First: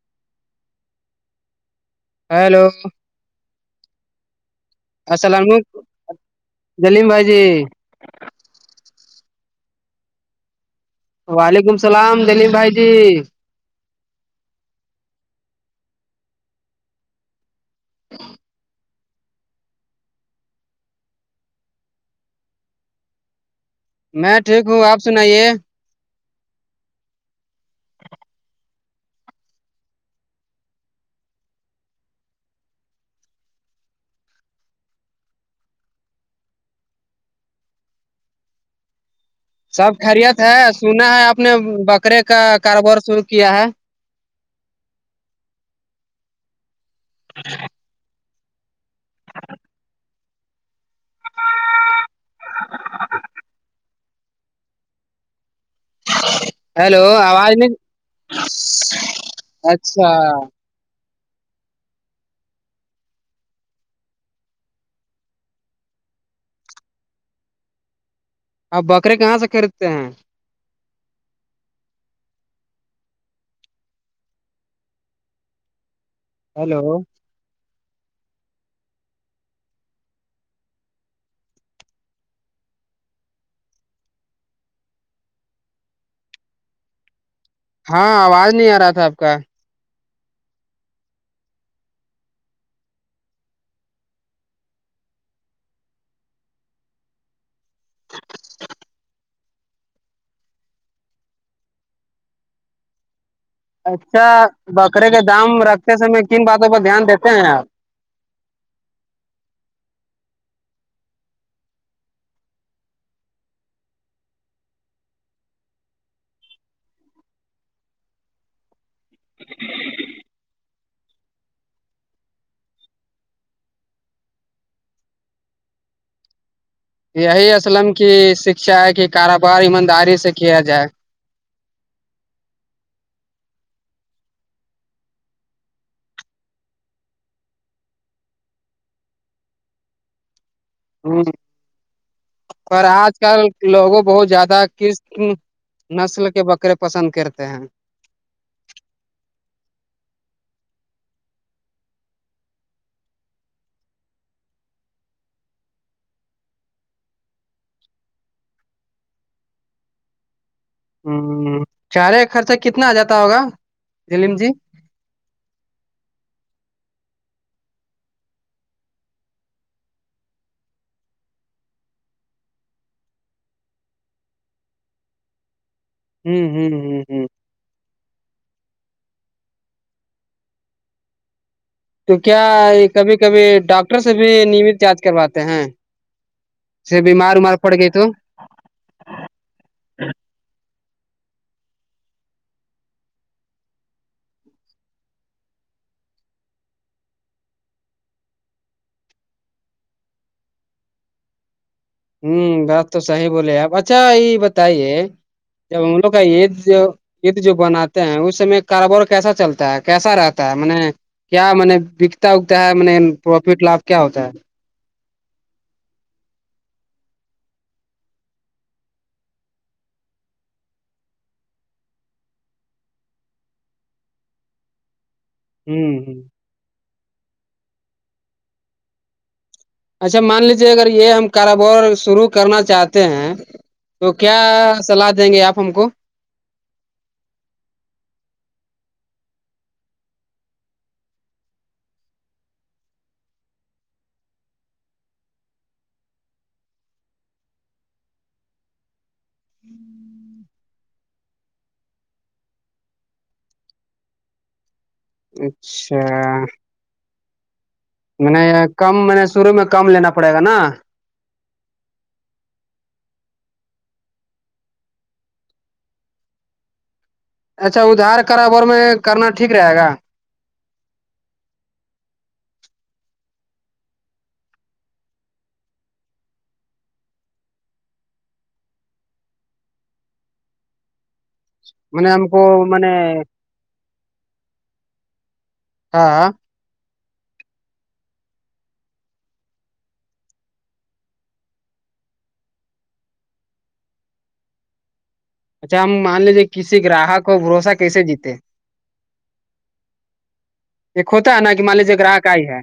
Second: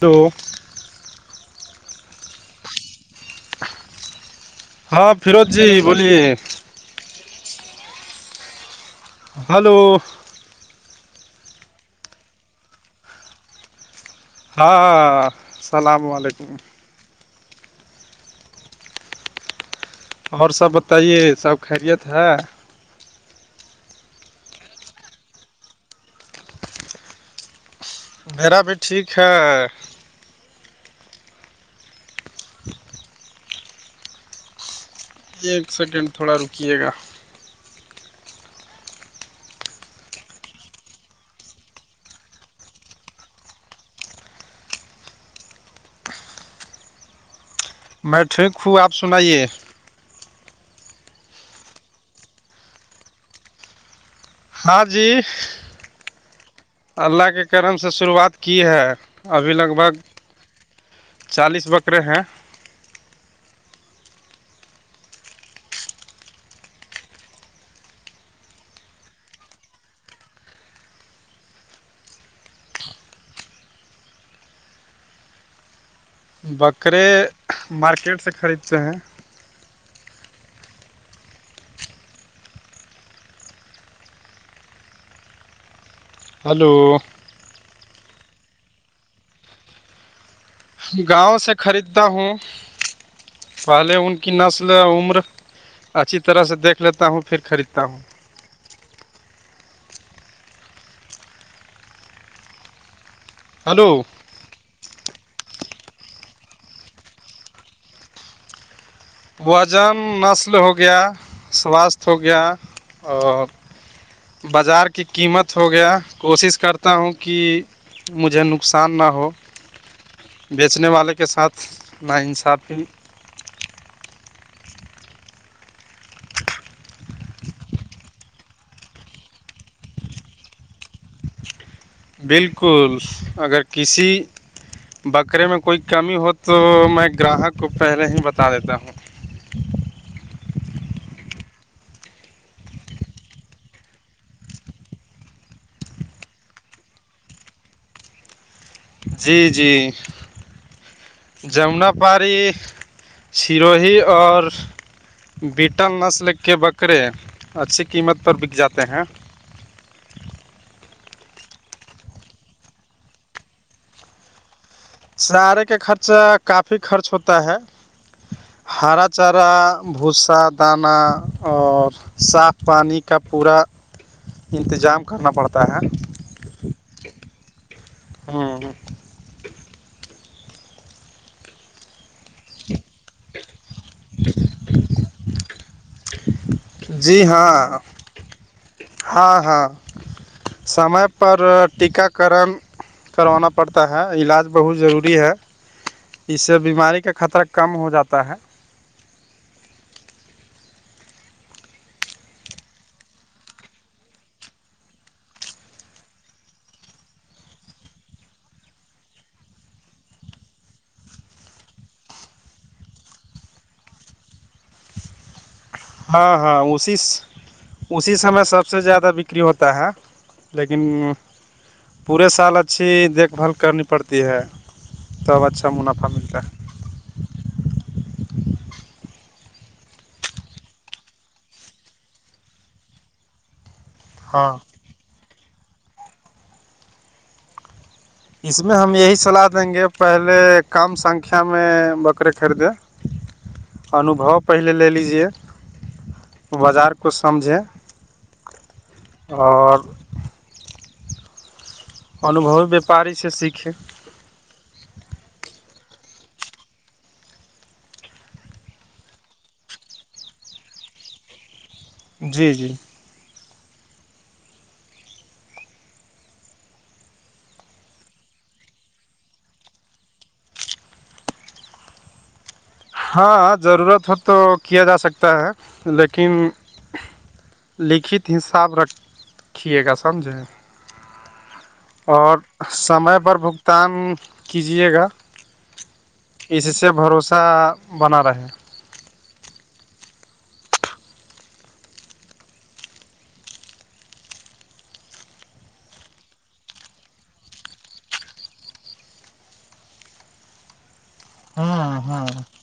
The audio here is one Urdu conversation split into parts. تو ہیلو ہاں السلام فیروز جی بولیے جلیم بھائی جی ہلو وعلیکم السلام دلیل بھائی جی ہاں السلام علیکم اور سب بتائیے سب خیریت ہے میں ٹھیک ہوں آپ سنائیے میرا بھی ٹھیک ہے ایک سڈنٹ تھوڑا رکیے گا سب خریت ہے سنا ہے آپ نے بکرے کا کاروبار شرو کیا ہے [inaudible] میں ٹھیک ہوں آپ سنائیے [inaudible] ہاں جی ہیلو اللہ کے آواز نہیں کرم سے شروعات کی ہے ابھی لگ بھگ اچھا چالیس بکرے ہیں آپ بکرے کہاں سے خریدتے ہیں ہیلو بکرے مارکیٹ سے خریدتے ہیں ہلو ہاں آواز نہیں آ رہا تھا آپ کا گاؤں سے خریدتا ہوں پہلے ان کی نسل عمر اچھی طرح سے دیکھ لیتا ہوں پھر خریدتا ہوں ہلو اچھا بکرے کے دام رکھتے سئے کن باتوں پر دھیان دیتے ہیں آپ وزن نسل ہو گیا سواستھ ہو گیا اور بازار کی قیمت ہو گیا کوشش کرتا ہوں کہ مجھے نقصان نہ ہو بیچنے والے کے ساتھ نا انصاف کی یہی اسلم کی شکھا ہے کہ کاروبار ایمانداری سے کیا جائے بالکل اگر کسی بکرے میں کوئی کمی ہو تو میں گراہک کو پہلے ہی بتا دیتا ہوں ہ پر آج کل لوگوں بہت زیادہ کس نسل کے بکرے پسند کرتے ہیں جی جی جمنا پاڑی سیروہی اور بیٹل نسل کے بکرے اچھی قیمت پر بک جاتے ہیں ہوں چارے کا خرچہ کتنا آ جاتا ہوگا دلیم جی سارے کا خرچہ کافی خرچ ہوتا ہے ہارا چارا بھوسا داناہ اور صاف پانی کا پورا انتظام کرنا پڑتا ہے ہوں ہوں ہوں ہوں ہ تو کیا کبھی کبھی ڈاکٹر سے بھی نیمت جانچ کرواتے ہیں ج جی بیمار مار ہاں پڑ گئی تو ہاں ہاں سمے پر ٹیکاکرن کروانا پڑتا ہے علاج بہت ضروری ہے اس سے بیماری کا خطرہ کم ہو جاتا ہے ہوں بات تو صحیح بولے ہیں آپ اچھا یہ بتائیے ج ہم لوگ کا یہید جو د جو بناتے ہیں اس س میں کاروبار کیسا چلتا ہے کیسا رہتا ہے م کیا م نے بکتا اگتا ہے م پروفٹ لابپ کیا ہوتا ہے ہاں ہاں اوشس اسی سمے سب سے زیادہ بکری ہوتا ہے لیکن پورے سال اچھی دیکھ بھال کرنی پڑتی ہے ت اب اچھا منافع ہ ہ ملتا ہے اچھا مان لیجیے اگر یہ ہم کاروبار شروع کرنا چاہتے ہیں تو کیا ہاں سلاح دیں گے آپ ہم کو اس میں ہم یہی صلاح دیں گے پہلے کم سنکھیا میں بکرے خریدیں [unintelligible] انوبو پہلے لے لیجیے بازار کوچھ سمجھے اور انوبوی وپاری سے سیکھیں اچھا میں نے کم میں نے شروع میں کم لینا پڑے گا نا جی جی اچھا ادھار کرابر میں کرنا ٹھیک رہے گا ہاں ضرورت ہو تو کیا جا سکتا ہے لیکن لکھت حساب رکھیے گا سمجھیں میں نے ہم اور کو میں نے سمے پر بھگت تان کیجیے گا ہاں اس سے بھروسہ بنا رہے اچھا ہم مان لیجیے کسی گراہک اور بھروسہ کیسے جیتے ایک ہوتا ہے نا کہ مان لیجیے ہاں گراہک ہاں آئی ہے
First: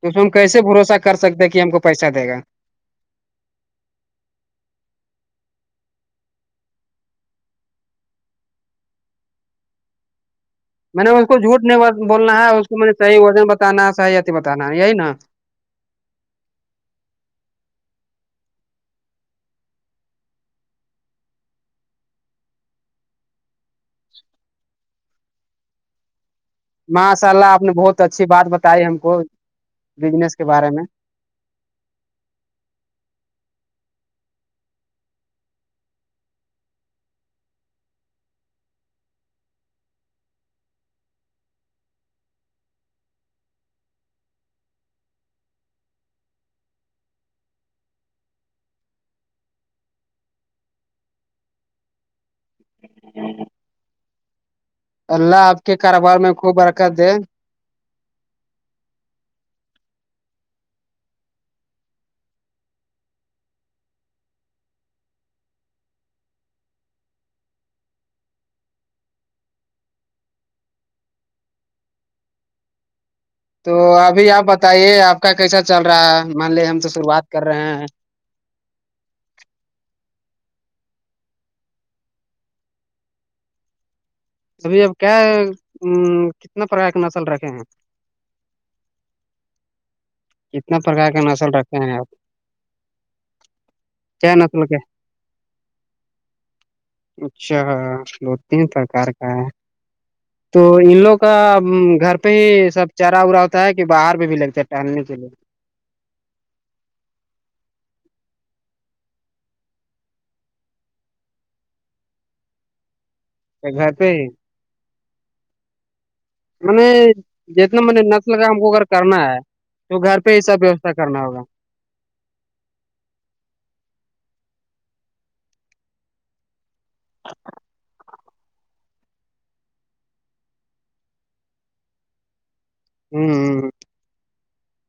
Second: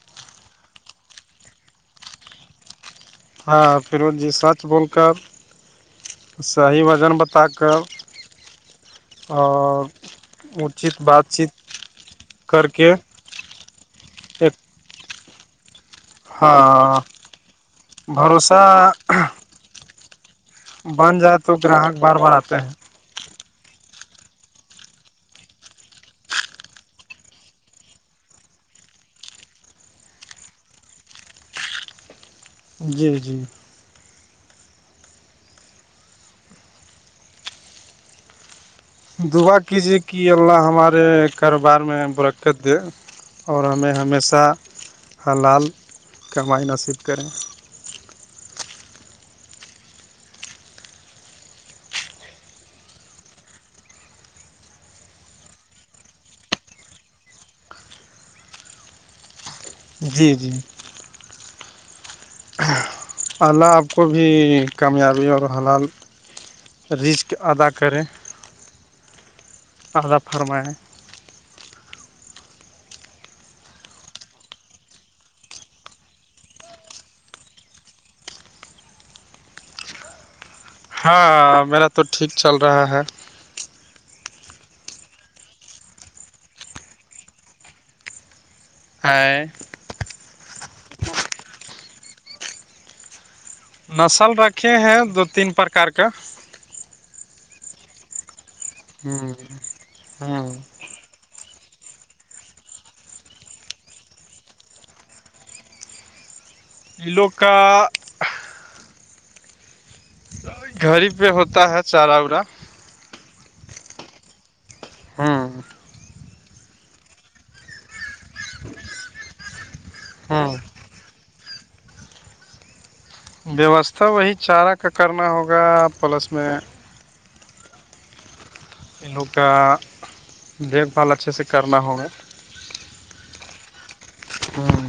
تو ہم کیسے بھروسہ کر سکتے ہیں کہ ہم کو پیسہ دے گا ہاں پھر وہ جی سچ بول کر سی وزن بتا کر اور اچت میں نے اس بات کو چیت جھوٹ نہیں بولنا ہے اس کر کو میں کے نے صحی وزن بتانا ہے صح اھی ایک بتانا ہے یہی نا ہاں بھروسہ بن جائے تو گراہک بار بار آتے ہیں ماشاء اللہ آپ نے بہت اچھی بات بتائی ہم کو بجنس کے بارے میں جی جی دعا کیجیے کہ اللہ ہمارے کاروبار میں برکت دے اور ہمیں ہمیشہ حلال کمائ نصیب کریں جی اللہ آپ کے کاروبار میں خوب برکت ہے جی جی الہ آپ کو بھی کامیابی اور حلال رسک ادا کریں [unintelligible] آذا فرمائیں [unintelligible] تو ابھی آپ بتائیے آپ کا کیسا چل رہا ہے مان لیے ہم تو شروعات کر رہے ہیں ہاں میرا تو ٹھیک چل رہا ہے ابھی اب کیا کتنا پرا نسل رکھے ہیں ہےائے [unintelligible] کتنا پرکار کا نسل رکھتے ہیں آپ نسل کیا رکھے کے ہیں دو تین پرکار کا اچھا دو تین پرکار کا ہ ہے ہ تو ان لوگ کا گھر پہ ہی سب چارا ورا ہوتا ہے کہ باہر پہ بھی لگتا ہے ٹہلنے کے لیے لوگ کا [unintelligible] گھر ہی پہ ہوتا ہے چارا وورا ا گھر پہ [unintelligible] ہاں میں نے جتنا م نے نس لگا ہم کو اگر کرنا ہے تو گھر پہ ہی ہوں سب ووستھا کرنا ہوگا ووستھا وہی چارہ کا کرنا ہوگا پلس میں [unintelligible] [unintelligible] ان لوگ کا دیکھ بھال اچھے سے کرنا ہوگ ھمم ھمم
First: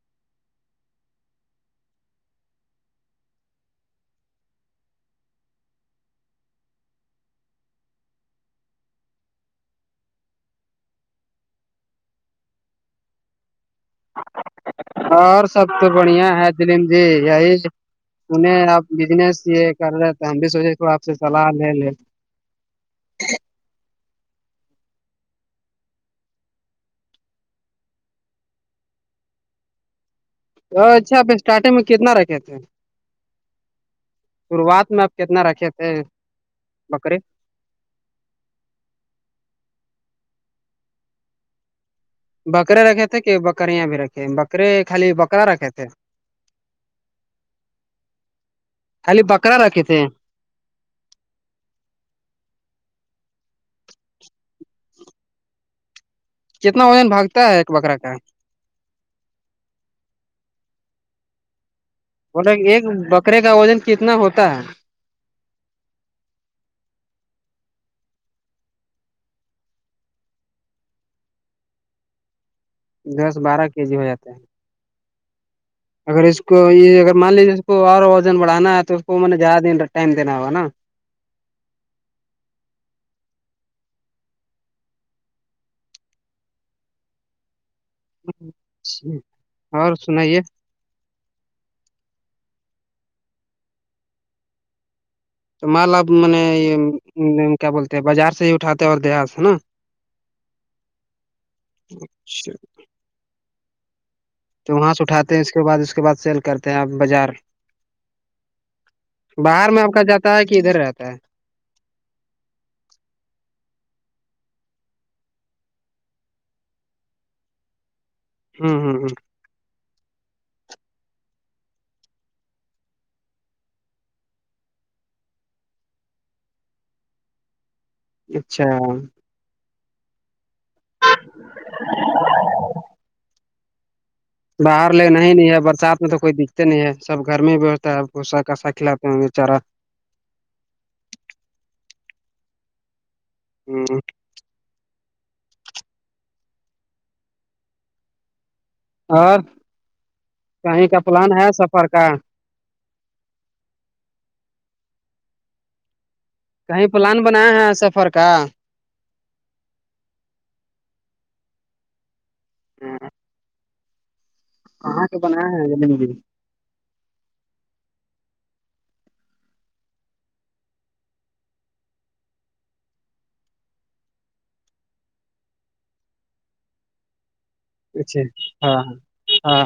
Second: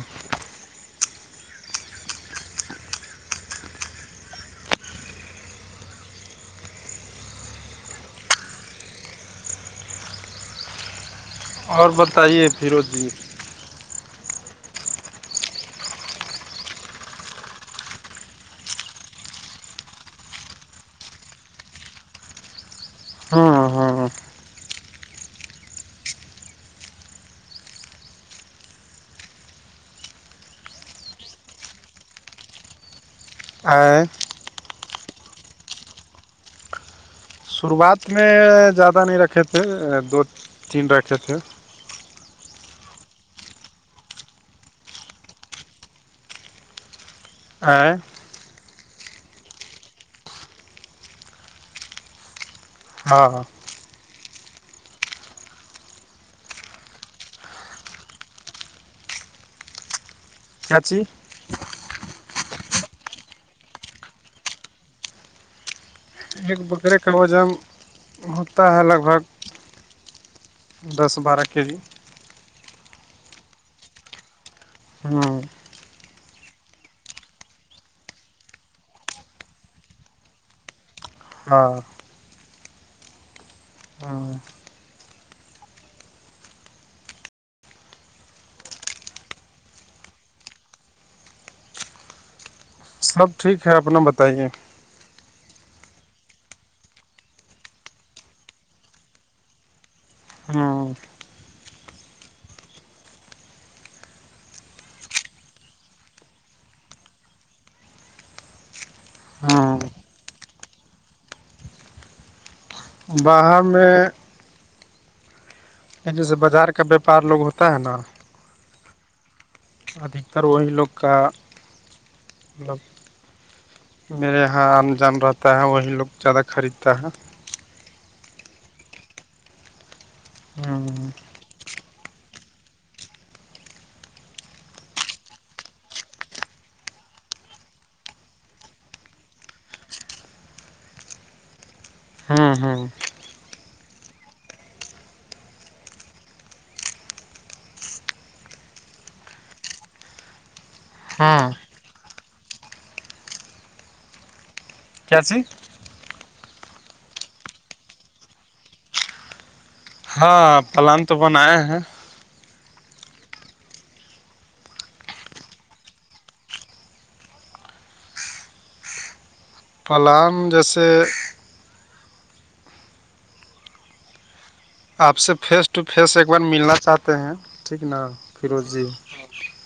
اور بتائیے پیرو جی اور سب تو بڑیا ہے جلیم جی ی انہیں آپ بزنس یہ کر رہے تھ ہم بھی سوچے تھوڑا آپ سے سلاح لے لے ہوں ہوں ا اچھا آپ اسٹارٹنگ میں کتنا رکھے تھ ہیں اور شروعات میں آپ کتنا رکھے تھے بکری شروعات میں زیادہ نہیں رکھے تھے دو تین رکھے تھے بکرے رکھے تھے کہ بکریاں بھی رکھے بکرے خالی بکرا رکھے تھے [unintelligible] [unintelligible] خالی بکرا رکھے تھے ہاں ہاں کتنا وزن بھگتا ہے ایک بکرا کا کیاچی مطلب ایک بکرے کا وزن کتنا ہوتا ہے ایک بکرے کا وجم ہوتا ہے لگ بھگ دس بارہ کے جی دس بارہ کے جی ہو جاتا ہے ہاں اگر اس کو یہ اگر مان لیجیے اس کو اور وزن بڑھانا ہے تو اس کو زیادہ دن ٹائم دینا ہوگا نا ہاں ہاں اور سنائیے سب ٹھیک ہے اپنا بتائیے تو مال اپ م یہ کیا بولتے بازار سے ہی اٹھاتے اور دیہات سے ہے نا ہاں اچھا تو وہاں سے اٹھاتے ہیں اس کے بعد اس کے بعد سیل کرتے ہیں آپ بازار باہر ہوں میں آپ کا جاتا ہے کہ ادھر رہتا ہے باہر میں جیسے بازار کا بیپار لوگ ہوتا ہے نا ہوں ہوں ہوں ادھتر وہی لوگ کا مطلب میرے یہاں ان جان رہتا ہے وہی لوگ زیادہ خریدتا ہے اچھا ہوں [unintelligible] باہر لےا نہیں ہے برسات میں تو کوئی دکھتتے نہیں ہے سب گھر میں ہی بھیوھا ہےھا کاسا کھلاتے ہیں بےچارا ہوں ہوں ہ اور کہیں کا پلان ہوں ہے سفر کا کیا س کہیں پلان بنایا ہے سفر کا ہاں پلان تو بناائے ہیں ہ ہاں کپ ن ج می پلانگ جیسے آپ سے فیس ٹو فیس ایک بار ملنا چاہتے ہیں ٹھیک ن اچھا فیروز ہاں جی ہاں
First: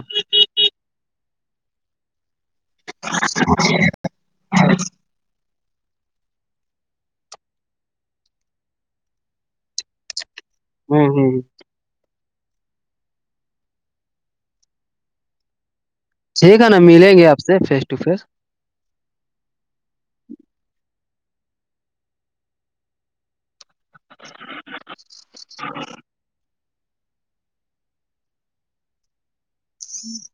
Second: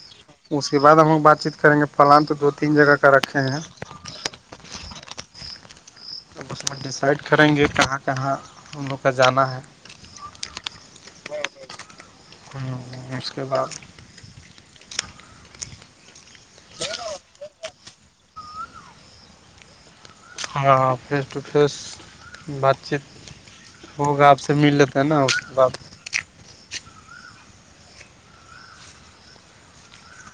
اس کے بعد ہم لوگ بات چیت کریں گے پلان تو دو تین جگہ کا رکھے ہیں اب ڈیسائڈ کریں گے کہاں کہاں ہم لوگ کا جانا ہے ہوں ہوں ہوں اس کے بعد ٹھیک ہے نا ملیں گے آپ سے فیس ٹو فیس ہاں فیس ٹو فیس بات چیت وہگ آپ سے مل لیتا ہے نا آپ جی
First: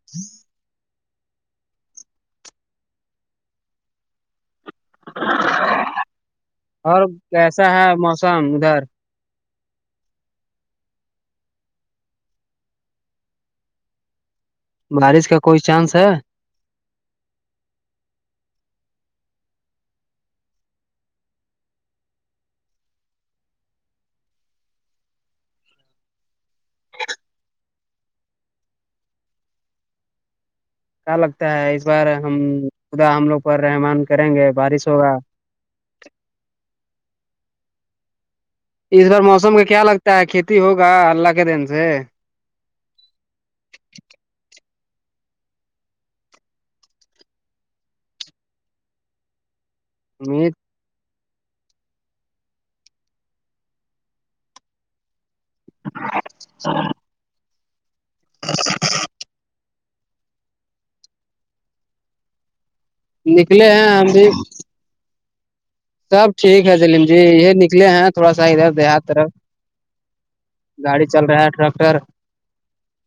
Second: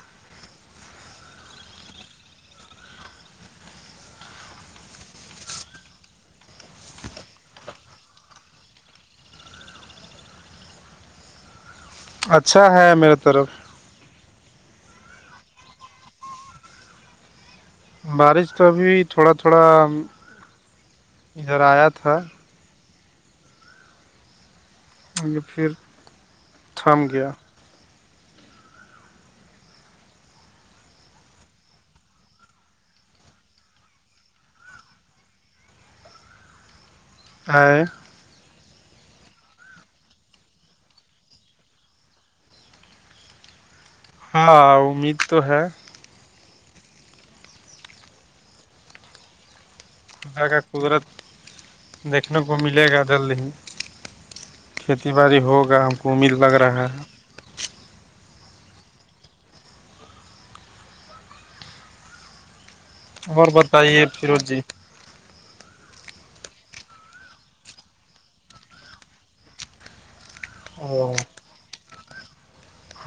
اور کیسا ہے موسم ادھر اچھا ہے میرے طرف بارش کا کوئی چانس ہے بارش تو ابھی تھوڑا تھوڑا ادھر آیا تھا ان پھر تھم گیا کیا لگتا ہے اس بار ہم خدا ہم لوگ پر رحمان کریں گے بارش ہوگا اور اس بار موسم کا کیا لگتا ہے کھیتی ہوگا اللہ کے دین سے ہاں امید تو ہے امید کا قدرت دیکھنے کو ملے گا جلد ہی کھیتی باڑی ہوگا ہم کو امید لگ رہا ہے ا [inaudible] اور نکلے ہیں بتائیے ہم بھی فیروز جی سب ٹھیک ہے جلیم جی یہ نکلے ہیں تھوڑا سا ادھر دیہات طرف گاڑی او چل رہا ہے ٹریکٹر